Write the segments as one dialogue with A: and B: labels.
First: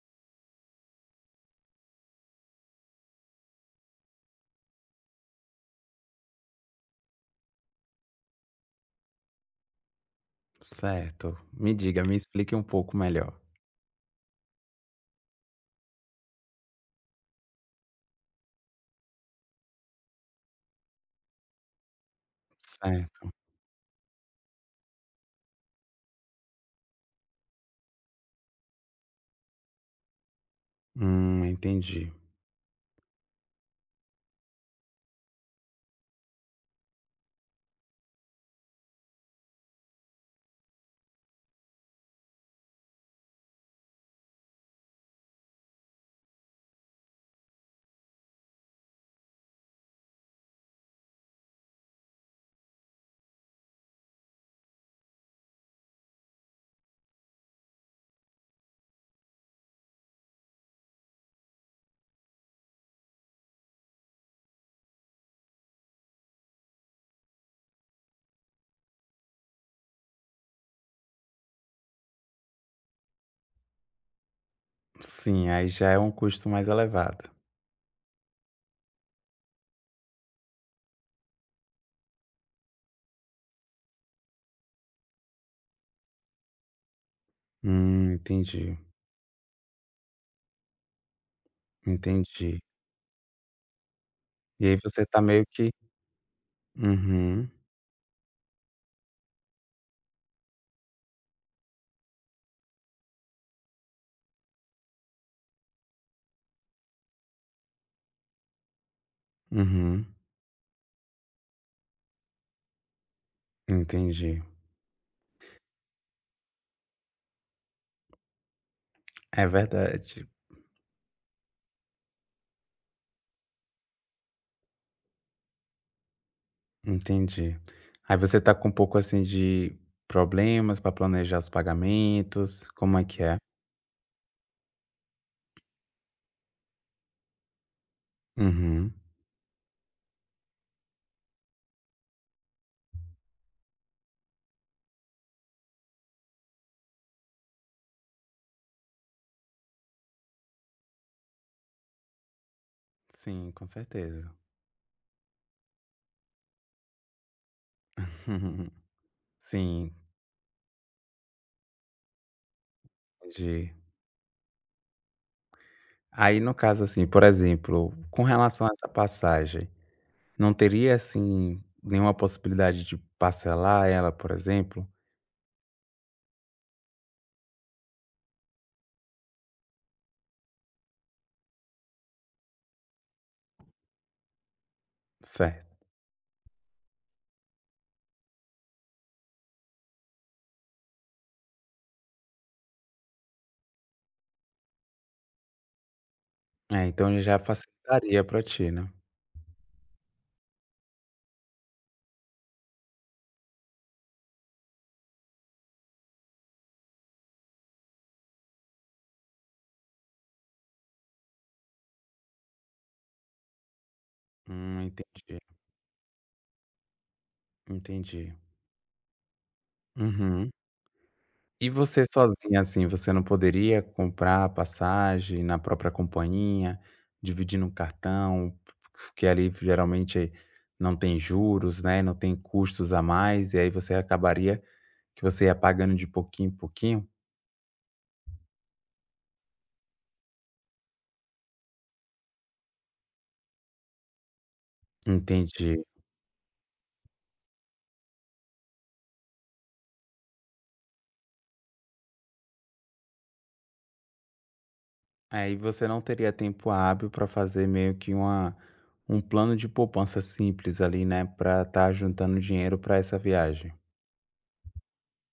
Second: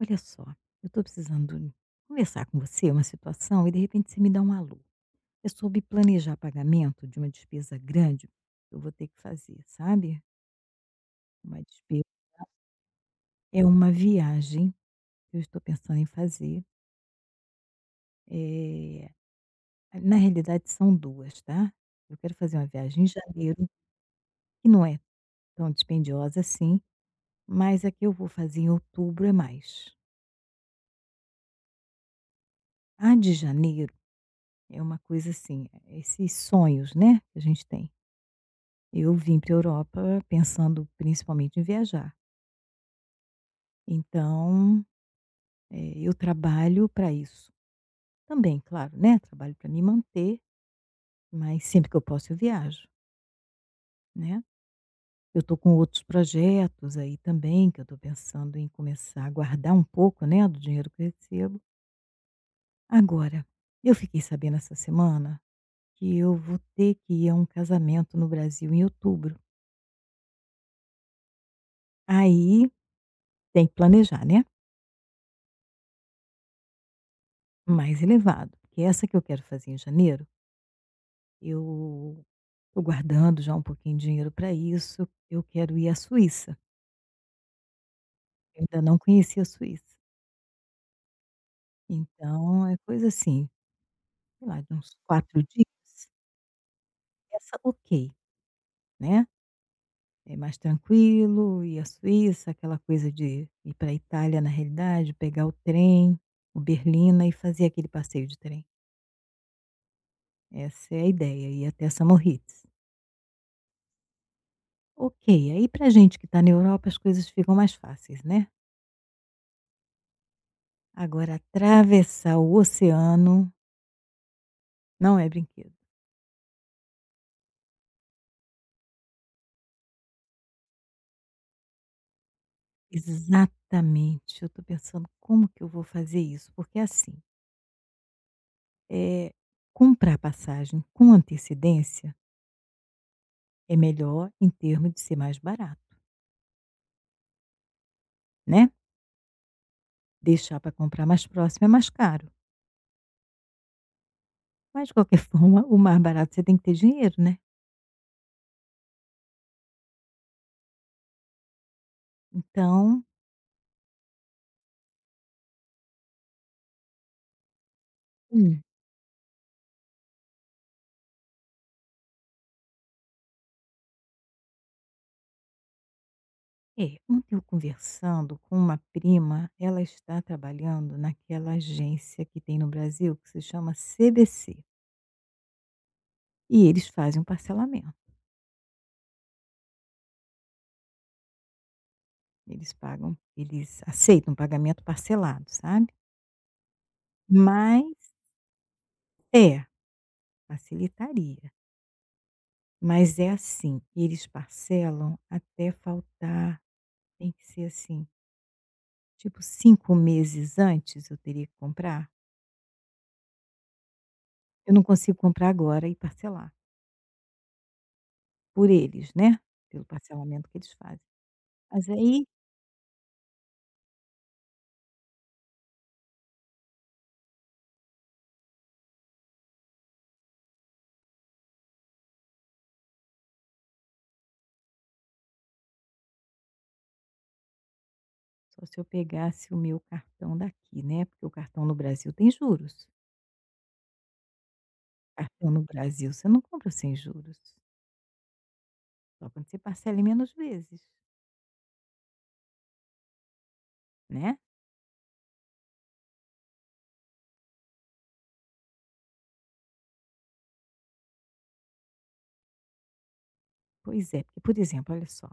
A: Olha só, eu estou precisando conversar com você uma situação e de repente você me dá um alô. É sobre planejar pagamento de uma despesa grande que eu vou ter que fazer, sabe?
B: Certo.
A: Uma
B: Me diga,
A: despesa.
B: me explique um pouco melhor.
A: É uma viagem que eu estou pensando em fazer. eh, Na realidade, são duas, tá? Eu quero fazer uma viagem em
B: Certo.
A: janeiro, que não é tão dispendiosa assim, mas a que eu vou fazer em outubro é mais.
B: Entendi.
A: A de janeiro é uma coisa assim, é, esses sonhos, né, que a gente tem. Eu vim para a Europa pensando principalmente em viajar. Então, eu trabalho para isso. Também, claro, né, trabalho para me manter, mas sempre que eu posso eu viajo, né. Eu estou com outros projetos aí também, que eu estou pensando em começar a guardar um pouco, né, do dinheiro que eu recebo. Agora, eu fiquei sabendo essa semana que eu vou ter que ir a um casamento no Brasil em outubro. Aí, tem que planejar, né,
B: Sim, aí já é um custo mais elevado.
A: mais elevado, porque essa que eu quero fazer em janeiro eu estou guardando já um pouquinho de dinheiro para isso, eu quero ir à Suíça, eu
B: Entendi,
A: ainda não conheci a Suíça.
B: entendi.
A: Então é coisa assim, sei lá,
B: E
A: de
B: aí
A: uns
B: você tá
A: 4
B: meio que
A: dias,
B: uhum,
A: essa ok, né, é mais tranquilo ir à Suíça, aquela coisa de ir para a Itália na realidade, pegar o trem, o Berlina e fazer aquele passeio de trem.
B: uhum,
A: Essa é a ideia, ir até Samoritz.
B: entendi.
A: Ok, aí para gente que está na Europa as coisas ficam mais fáceis, né.
B: É verdade,
A: Agora atravessar o oceano não é brinquedo.
B: entendi. Aí você tá com um pouco, assim, de problemas para planejar os pagamentos, como é que é?
A: Exatamente, eu estou pensando como que eu vou fazer isso, porque assim,
B: Uhum.
A: eh, comprar passagem com antecedência é melhor em termos de ser mais barato, né. Deixar para comprar mais próximo é mais caro,
B: Sim, com certeza.
A: mas de qualquer forma o mais barato você tem que ter dinheiro, né.
B: Sim,
A: Então.
B: entendi. Aí no caso, assim, por exemplo, com
A: Hum.
B: relação a essa passagem, não teria, assim, nenhuma possibilidade de parcelar ela, por exemplo?
A: É, ontem eu conversando com uma prima, ela está trabalhando naquela agência que tem no Brasil que se chama CVC,
B: Certo.
A: e eles fazem um parcelamento. Eles aceitam pagamento parcelado, sabe.
B: É, então já
A: Mas
B: facilitaria pra ti, né?
A: é, facilitaria. Mas é assim, eles parcelam até faltar, tem que ser assim, tipo 5 meses antes eu teria que comprar. Eu não consigo
B: Entendi,
A: comprar agora e parcelar,
B: entendi.
A: por eles, né, pelo parcelamento
B: Uhum.
A: que eles fazem.
B: E
A: Mas
B: você
A: aí,
B: sozinha, assim, você não poderia comprar a passagem na própria companhia, dividir no cartão, que ali geralmente não tem juros, né, não tem custos a mais, e aí você acabaria que você ia pagando de pouquinho em pouquinho?
A: só se eu pegasse o meu cartão daqui, né, porque o cartão no Brasil tem juros. Cartão no
B: Entendi.
A: Brasil você não compra sem juros, só quando você parcela em menos vezes. Né?
B: Aí você não teria tempo hábil para fazer meio que uma um plano de poupança simples ali, né, para estar juntando dinheiro para essa viagem.
A: Pois é, porque, por exemplo, olha só,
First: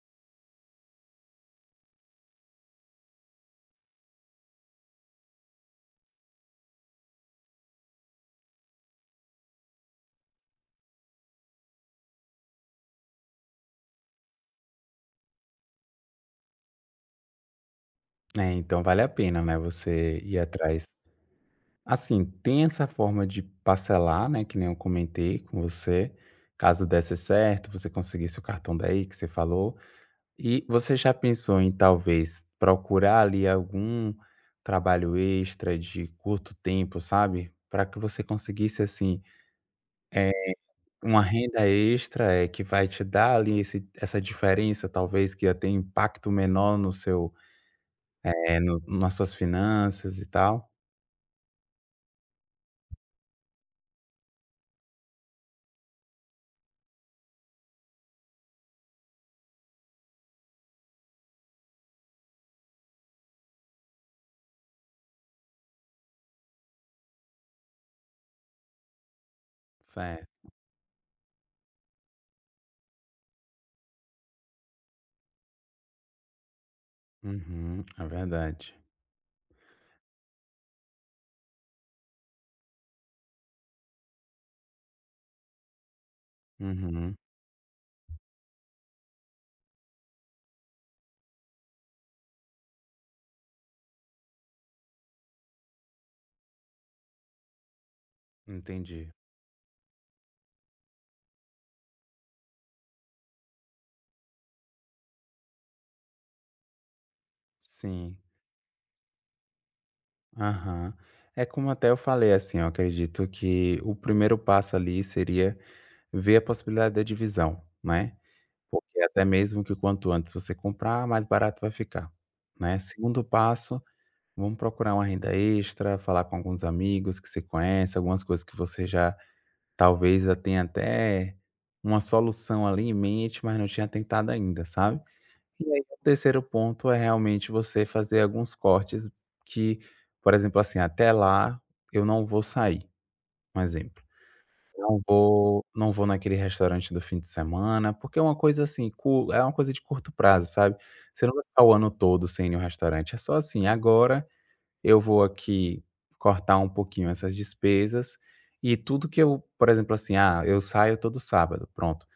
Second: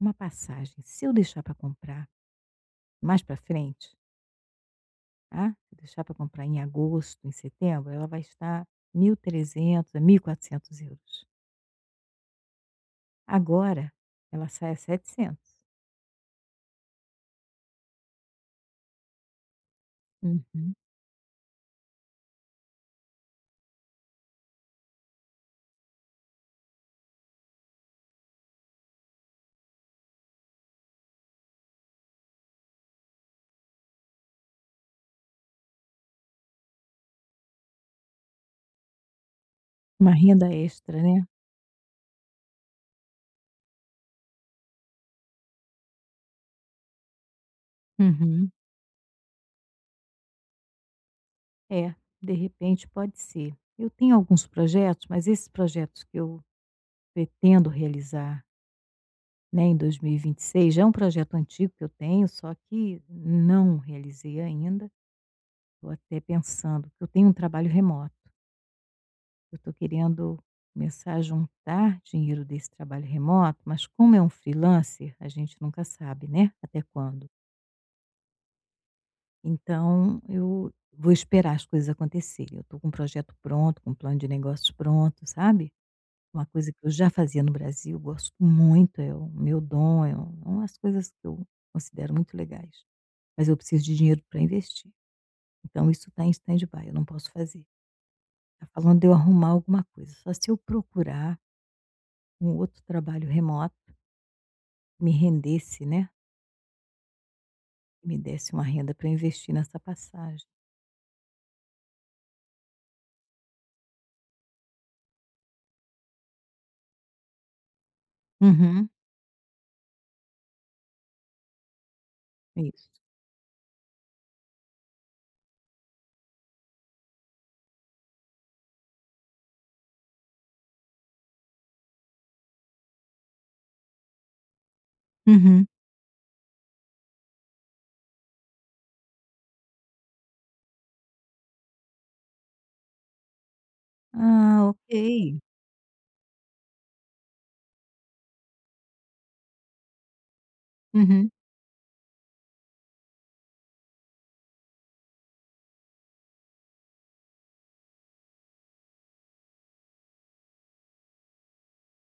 A: uma passagem, se eu deixar para comprar mais para frente, tá? Se eu deixar para comprar em agosto, em setembro, ela vai estar 1.300 a 1.400 euros. Agora, ela sai a 700.
B: É, então vale a pena, né, você ir
A: Uhum.
B: atrás. Assim, tem essa forma de parcelar, né, que nem eu comentei com você, caso desse certo, você conseguisse o cartão daí que você falou. E você já pensou em talvez procurar ali algum trabalho extra de curto tempo, sabe? Para que você conseguisse assim
A: Uma
B: eh,
A: renda extra,
B: uma
A: né?
B: renda extra, é, que vai te dar ali esse essa diferença talvez que ia ter impacto menor no seu,
A: Uhum.
B: no nas suas finanças e tal?
A: É, de repente pode ser. Eu tenho alguns projetos, mas esses projetos que eu pretendo realizar, né, em 2026, já é um projeto antigo que eu tenho, só que não realizei ainda. Estou até pensando, que eu tenho um trabalho remoto. Eu estou querendo
B: Certo.
A: começar a juntar dinheiro desse trabalho remoto, mas como é um freelancer, a gente nunca sabe, né, até quando.
B: Uhum, é verdade.
A: Então, eu vou esperar as coisas acontecerem. Eu estou com um projeto pronto, com um plano de negócios pronto, sabe? Uma coisa que eu já
B: Uhum,
A: fazia no Brasil, gosto muito, é o meu dom, são as coisas que eu considero muito legais. Mas eu preciso de dinheiro para investir. Então, isso está em stand-by, eu não posso fazer. Tá falando de
B: entendi.
A: eu arrumar alguma coisa, só se eu procurar um outro trabalho remoto que me rendesse, né, que
B: Sim,
A: me desse uma renda para eu investir nessa passagem.
B: aham. É como até eu falei, assim, eu acredito que o primeiro passo ali seria ver a possibilidade da divisão, né,
A: Uhum.
B: porque até mesmo que quanto antes você comprar, mais barato vai ficar, né.
A: Isso.
B: Segundo passo, vamos procurar uma renda extra, falar com alguns amigos que você conhece, algumas coisas que você já talvez já tenha até uma solução ali em mente, mas não tinha tentado ainda, sabe? E
A: Uhum.
B: aí, o terceiro ponto é realmente você fazer alguns cortes que, por exemplo, assim, até lá eu não vou sair, um exemplo.
A: Ah,
B: Não
A: ok.
B: vou, não vou naquele restaurante do fim de semana, porque é uma coisa assim, é uma coisa de curto prazo, sabe? Você
A: Uhum.
B: não vai ficar o ano todo sem ir no restaurante, é só assim, agora eu vou aqui cortar um pouquinho essas despesas e tudo que eu, por exemplo, assim, ah, eu saio todo sábado, pronto.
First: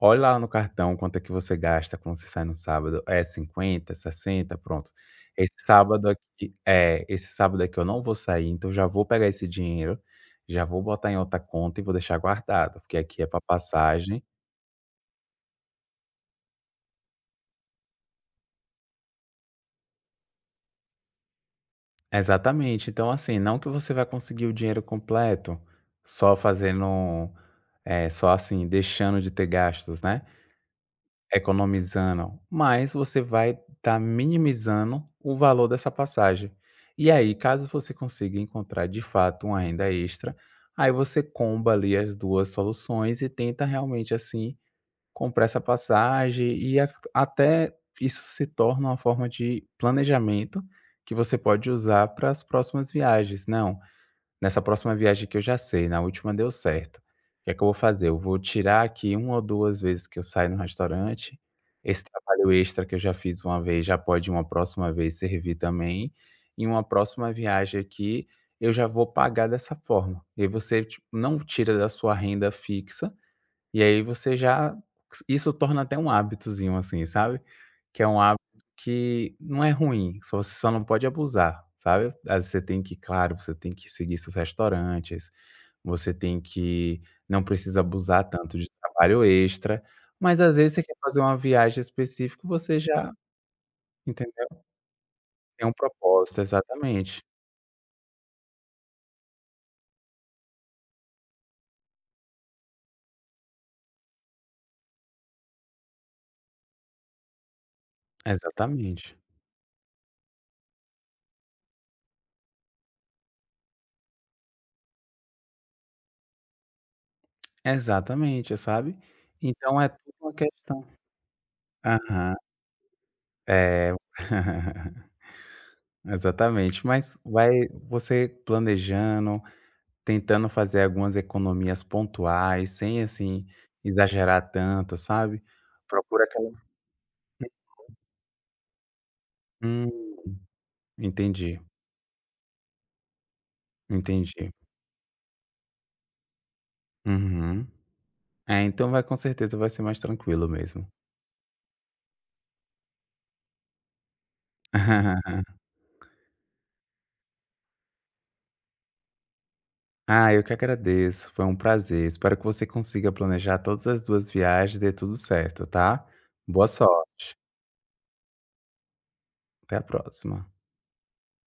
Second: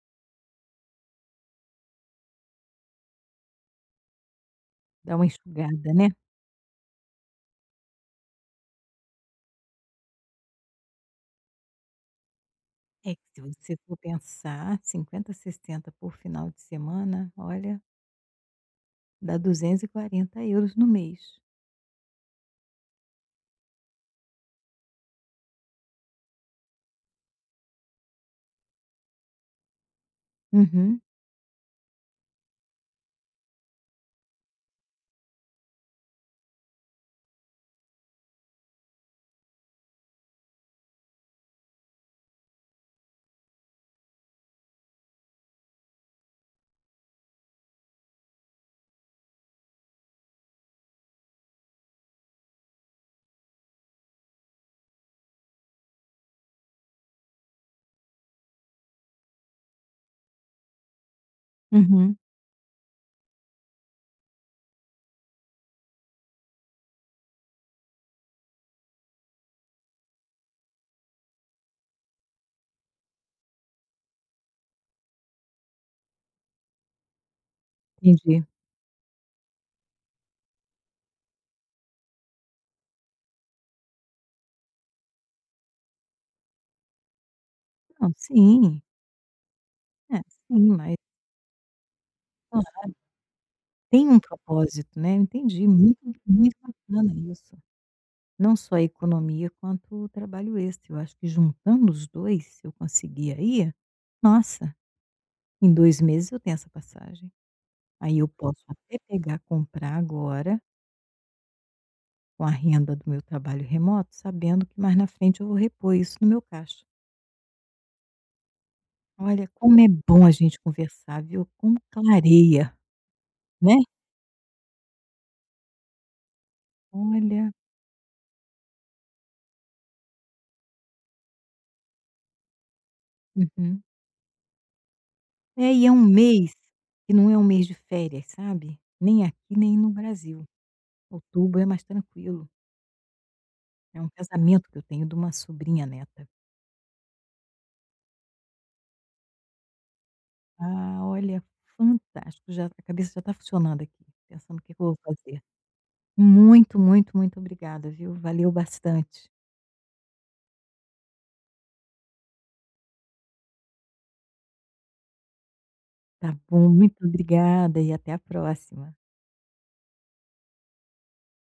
B: Olha lá no cartão quanto é que você gasta quando você sai no sábado. É 50, 60, pronto.
A: Dá uma
B: Esse
A: enxugada,
B: sábado
A: né.
B: aqui, é, esse sábado aqui eu não vou sair, então já vou pegar esse dinheiro, já vou botar em outra conta e vou deixar guardado, porque
A: É
B: aqui
A: que
B: é para
A: se você for
B: passagem.
A: pensar 50, 60 por final de semana, olha, dá 240 euros no mês.
B: Exatamente. Então, assim, não que você vai conseguir o dinheiro completo só fazendo, só assim, deixando de ter gastos, né?
A: Uhum.
B: Economizando, mas você vai estar minimizando o valor dessa passagem. E aí, caso você consiga encontrar de fato uma renda extra, aí você comba ali as duas soluções e tenta realmente assim comprar essa passagem e a até isso se torna uma forma de planejamento que você pode usar para as próximas viagens. "Não, nessa próxima viagem que eu já sei, na última deu certo. O que é que eu vou fazer? Eu vou tirar aqui uma ou 2 vezes que eu saio no restaurante, esse
A: Uhum.
B: trabalho extra que eu já fiz uma vez já pode uma próxima vez servir também, e uma próxima viagem aqui eu já vou pagar dessa forma". E aí você, tipo, não tira da sua renda fixa, e aí você já isso torna até um hábitozinho, assim, sabe, que é um hábito
A: Entendi.
B: que não é ruim, só você só não pode abusar, sabe. Aí você tem que, claro, você tem que seguir seus restaurantes, você tem que não precisa
A: Não,
B: abusar tanto de
A: sim.
B: trabalho extra,
A: É,
B: mas às
A: sim,
B: vezes você quer
A: mas,
B: fazer uma viagem específica,
A: ó,
B: você já
A: tem um
B: entendeu?
A: propósito, né, eu entendi,
B: Tem um
A: muito
B: propósito,
A: muito bacana
B: exatamente.
A: isso. Não só a economia quanto o trabalho extra. Eu acho que juntando os 2 se eu conseguir aí, nossa, em 2 meses eu tenho essa passagem. Aí eu posso até
B: Exatamente.
A: pegar, comprar agora com a renda do meu trabalho remoto, sabendo que mais na frente eu vou repor isso no meu caixa.
B: Exatamente, sabe.
A: Olha, como
B: Então
A: é
B: é tudo
A: bom a
B: uma
A: gente
B: questão.
A: conversar, viu, como
B: Aham.
A: clareia, né.
B: É. Exatamente, mas vai
A: Olha,
B: você planejando, tentando fazer algumas economias pontuais, sem, assim,
A: uhum.
B: exagerar tanto, sabe.
A: É, e é um
B: Procura aquela
A: mês que não é um mês de férias, sabe, nem aqui nem
B: Hum,
A: no Brasil.
B: entendi,
A: Outubro é mais tranquilo. É um
B: entendi.
A: pensamento que eu tenho de uma sobrinha neta.
B: Uhum. É, então vai, com certeza vai ser mais tranquilo mesmo.
A: Ah, olha, fantástico, já a cabeça já está funcionando aqui, pensando o que que eu vou fazer. Muito, muito, muito obrigada, viu, valeu bastante.
B: Ah, eu que agradeço, foi um prazer. Espero que você consiga planejar todas as 2 viagens e dê tudo certo, tá.
A: Tá
B: Boa
A: bom, muito
B: sorte,
A: obrigada e até a próxima.
B: até a próxima.